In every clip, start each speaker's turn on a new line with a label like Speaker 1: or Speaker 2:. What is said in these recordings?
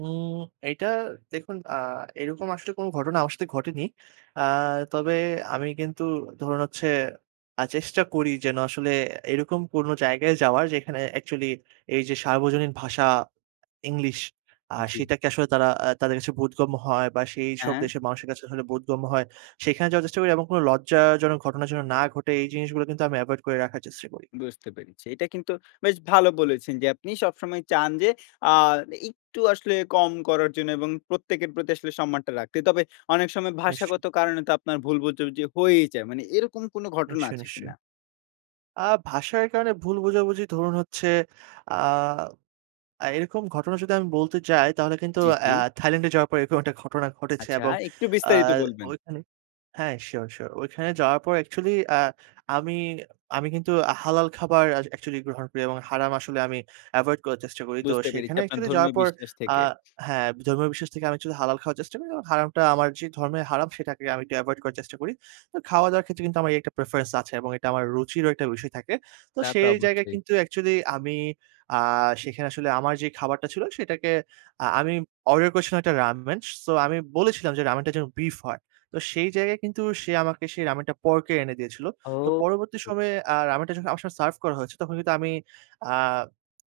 Speaker 1: উম এটা দেখুন আ এরকম আসলে কোন ঘটনা আমার সাথে ঘটেনি। আ তবে আমি কিন্তু ধরুন হচ্ছে আ চেষ্টা করি যেন আসলে এরকম কোনো জায়গায় যাওয়ার, যেখানে অ্যাকচুয়ালি এইযে সার্বজনীন ভাষা ইংলিশ আ
Speaker 2: জ্বী।
Speaker 1: সেটাকে আসলে তারা আ তাদের কাছে বোধগম্য হয় বা,
Speaker 2: আ
Speaker 1: সেইসব
Speaker 2: হ্যাঁ।
Speaker 1: দেশের মানুষের কাছে আসলে বোধগম্য হয়। সেখানে যাওয়ার চেষ্টা করি এবং কোন লজ্জাজনক ঘটনা যেন না ঘটে, এই জিনিসগুলো কিন্তু আমি এভয়েড করে রাখার চেষ্টা করি।
Speaker 2: বুঝতে পেরেছি। এটা কিন্তু বেশ ভালো বলেছেন যে, আপনি সবসময় চান যে আ একটু আসলে কম করার জন্য এবং প্রত্যেকের প্রতি আসলে সম্মানটা রাখতে। তবে, অনেক সময়
Speaker 1: নিশ্চয়।
Speaker 2: ভাষাগত কারণে তো আপনার ভুল বোঝাবুঝি হয়েই যায়। মানে এরকম কোন ঘটনা
Speaker 1: নিশ্চয়,
Speaker 2: আছে
Speaker 1: নিশ্চয়।
Speaker 2: কিনা?
Speaker 1: আ ভাষার কারণে ভুল বোঝাবুঝি ধরুন হচ্ছে আ আ এরকম ঘটনা যদি আমি বলতে চাই, তাহলে কিন্তু
Speaker 2: জ্বী,
Speaker 1: আ
Speaker 2: জ্বী।
Speaker 1: থাইল্যান্ডে যাওয়ার পরে এরকম একটা ঘটনা ঘটেছে
Speaker 2: আচ্ছা,
Speaker 1: এবং
Speaker 2: একটু
Speaker 1: আ
Speaker 2: বিস্তারিত বলবেন।
Speaker 1: ঐখানে হ্যাঁ, শিওর, শিওর। ঐখানে যাওয়ার পর অ্যাকচুয়ালি আ আমি আমি কিন্তু হালাল খাবার অ্যা অ্যাকচুয়ালি গ্রহণ করি এবং হারাম আসলে আমি এভয়েড করার চেষ্টা করি। তো
Speaker 2: বুঝতে পেরেছি
Speaker 1: সেখানে
Speaker 2: আপনার
Speaker 1: অ্যাকচুয়ালি যাওয়ার
Speaker 2: ধর্মীয়
Speaker 1: পর
Speaker 2: বিশ্বাস
Speaker 1: আ
Speaker 2: থেকে।
Speaker 1: হ্যাঁ, ধর্মীয় বিশ্বাস থেকে আমি অ্যাকচুয়ালি হালাল খাওয়ার চেষ্টা করি। যেন হারামটা আমার যে ধর্মের হারাম সেটাকে আমি একটু এভয়েড করার চেষ্টা করি। তো খাওয়া-দাওয়ার ক্ষেত্রে কিন্তু আমার এই একটা প্রেফারেন্স আছে। এটা আমার রুচিরও একটা বিষয় থাকে। তো
Speaker 2: তা তো
Speaker 1: সেই জায়গায়
Speaker 2: অবশ্যই।
Speaker 1: কিন্তু অ্যাকচুয়ালি আমি আ সেখানে আসলে আমার যে খাবারটা ছিল, সেটাকে আ আমি অর্ডার করেছিলাম ১ টা রামেন। সো আমি বলেছিলাম যে রামেনটা যেন বিফ হয়। তো সেই জায়গায় কিন্তু সে আমাকে রামেনটা পর্কের এনে দিয়েছিল। তো
Speaker 2: ও।
Speaker 1: পরবর্তী
Speaker 2: হু।
Speaker 1: সময়ে আ রামেনটা যখন আমার সাথে সার্ভ করা হয়েছে, তখন কিন্তু আমি আ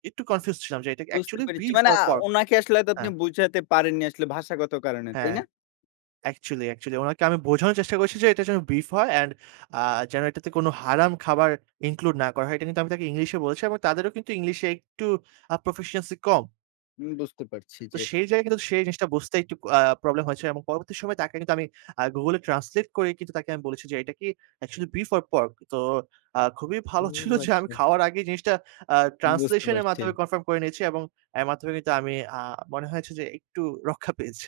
Speaker 1: একটু কনফিউজড ছিলাম যে এটা কি
Speaker 2: বুঝতে
Speaker 1: অ্যাকচুয়ালি
Speaker 2: পেরেছি।
Speaker 1: বিফ
Speaker 2: মানে
Speaker 1: ওর
Speaker 2: আ
Speaker 1: পর্ক?
Speaker 2: উনাকে আসলে হয়তো আপনি
Speaker 1: হ্যাঁ।
Speaker 2: বুঝাতে পারেননি আসলে ভাষাগত কারণে, তাই
Speaker 1: হ্যাঁ।
Speaker 2: না?
Speaker 1: Actually, actually. ওনাকে আমি বোঝানোর চেষ্টা করেছি যে এটা যেন বিফ হয় অ্যান্ড আ যেন এটাতে কোন হারাম খাবার ইনক্লুড না করা হয়। এটা কিন্তু আমি তাকে ইংলিশে বলেছি এবং তাদেরও কিন্তু ইংলিশে একটু আ proficiency কম।
Speaker 2: উম বুঝতে পারছি
Speaker 1: তো
Speaker 2: যে
Speaker 1: সেই জায়গায় কিন্তু সেই জিনিসটা বুঝতে একটু আ প্রবলেম হয়েছে এবং পরবর্তী সময়ে তাকে কিন্তু আমি আ Google এ ট্রান্সলেট করেই কিন্তু তাকে আমি বলেছি যে এটা কি অ্যাকচুয়ালি বিফ অর পর্ক? তো আ খুবই ভালো
Speaker 2: ও,
Speaker 1: ছিল যে আমি
Speaker 2: আচ্ছা।
Speaker 1: খাওয়ার আগেই জিনিসটা আ
Speaker 2: বুঝতে
Speaker 1: ট্রান্সলেশনের
Speaker 2: পারছি।
Speaker 1: মাধ্যমে কনফার্ম করে নিয়েছি এবং এর মাধ্যমে কিন্তু আমি আ মনে হয়েছে যে একটু রক্ষা পেয়েছি।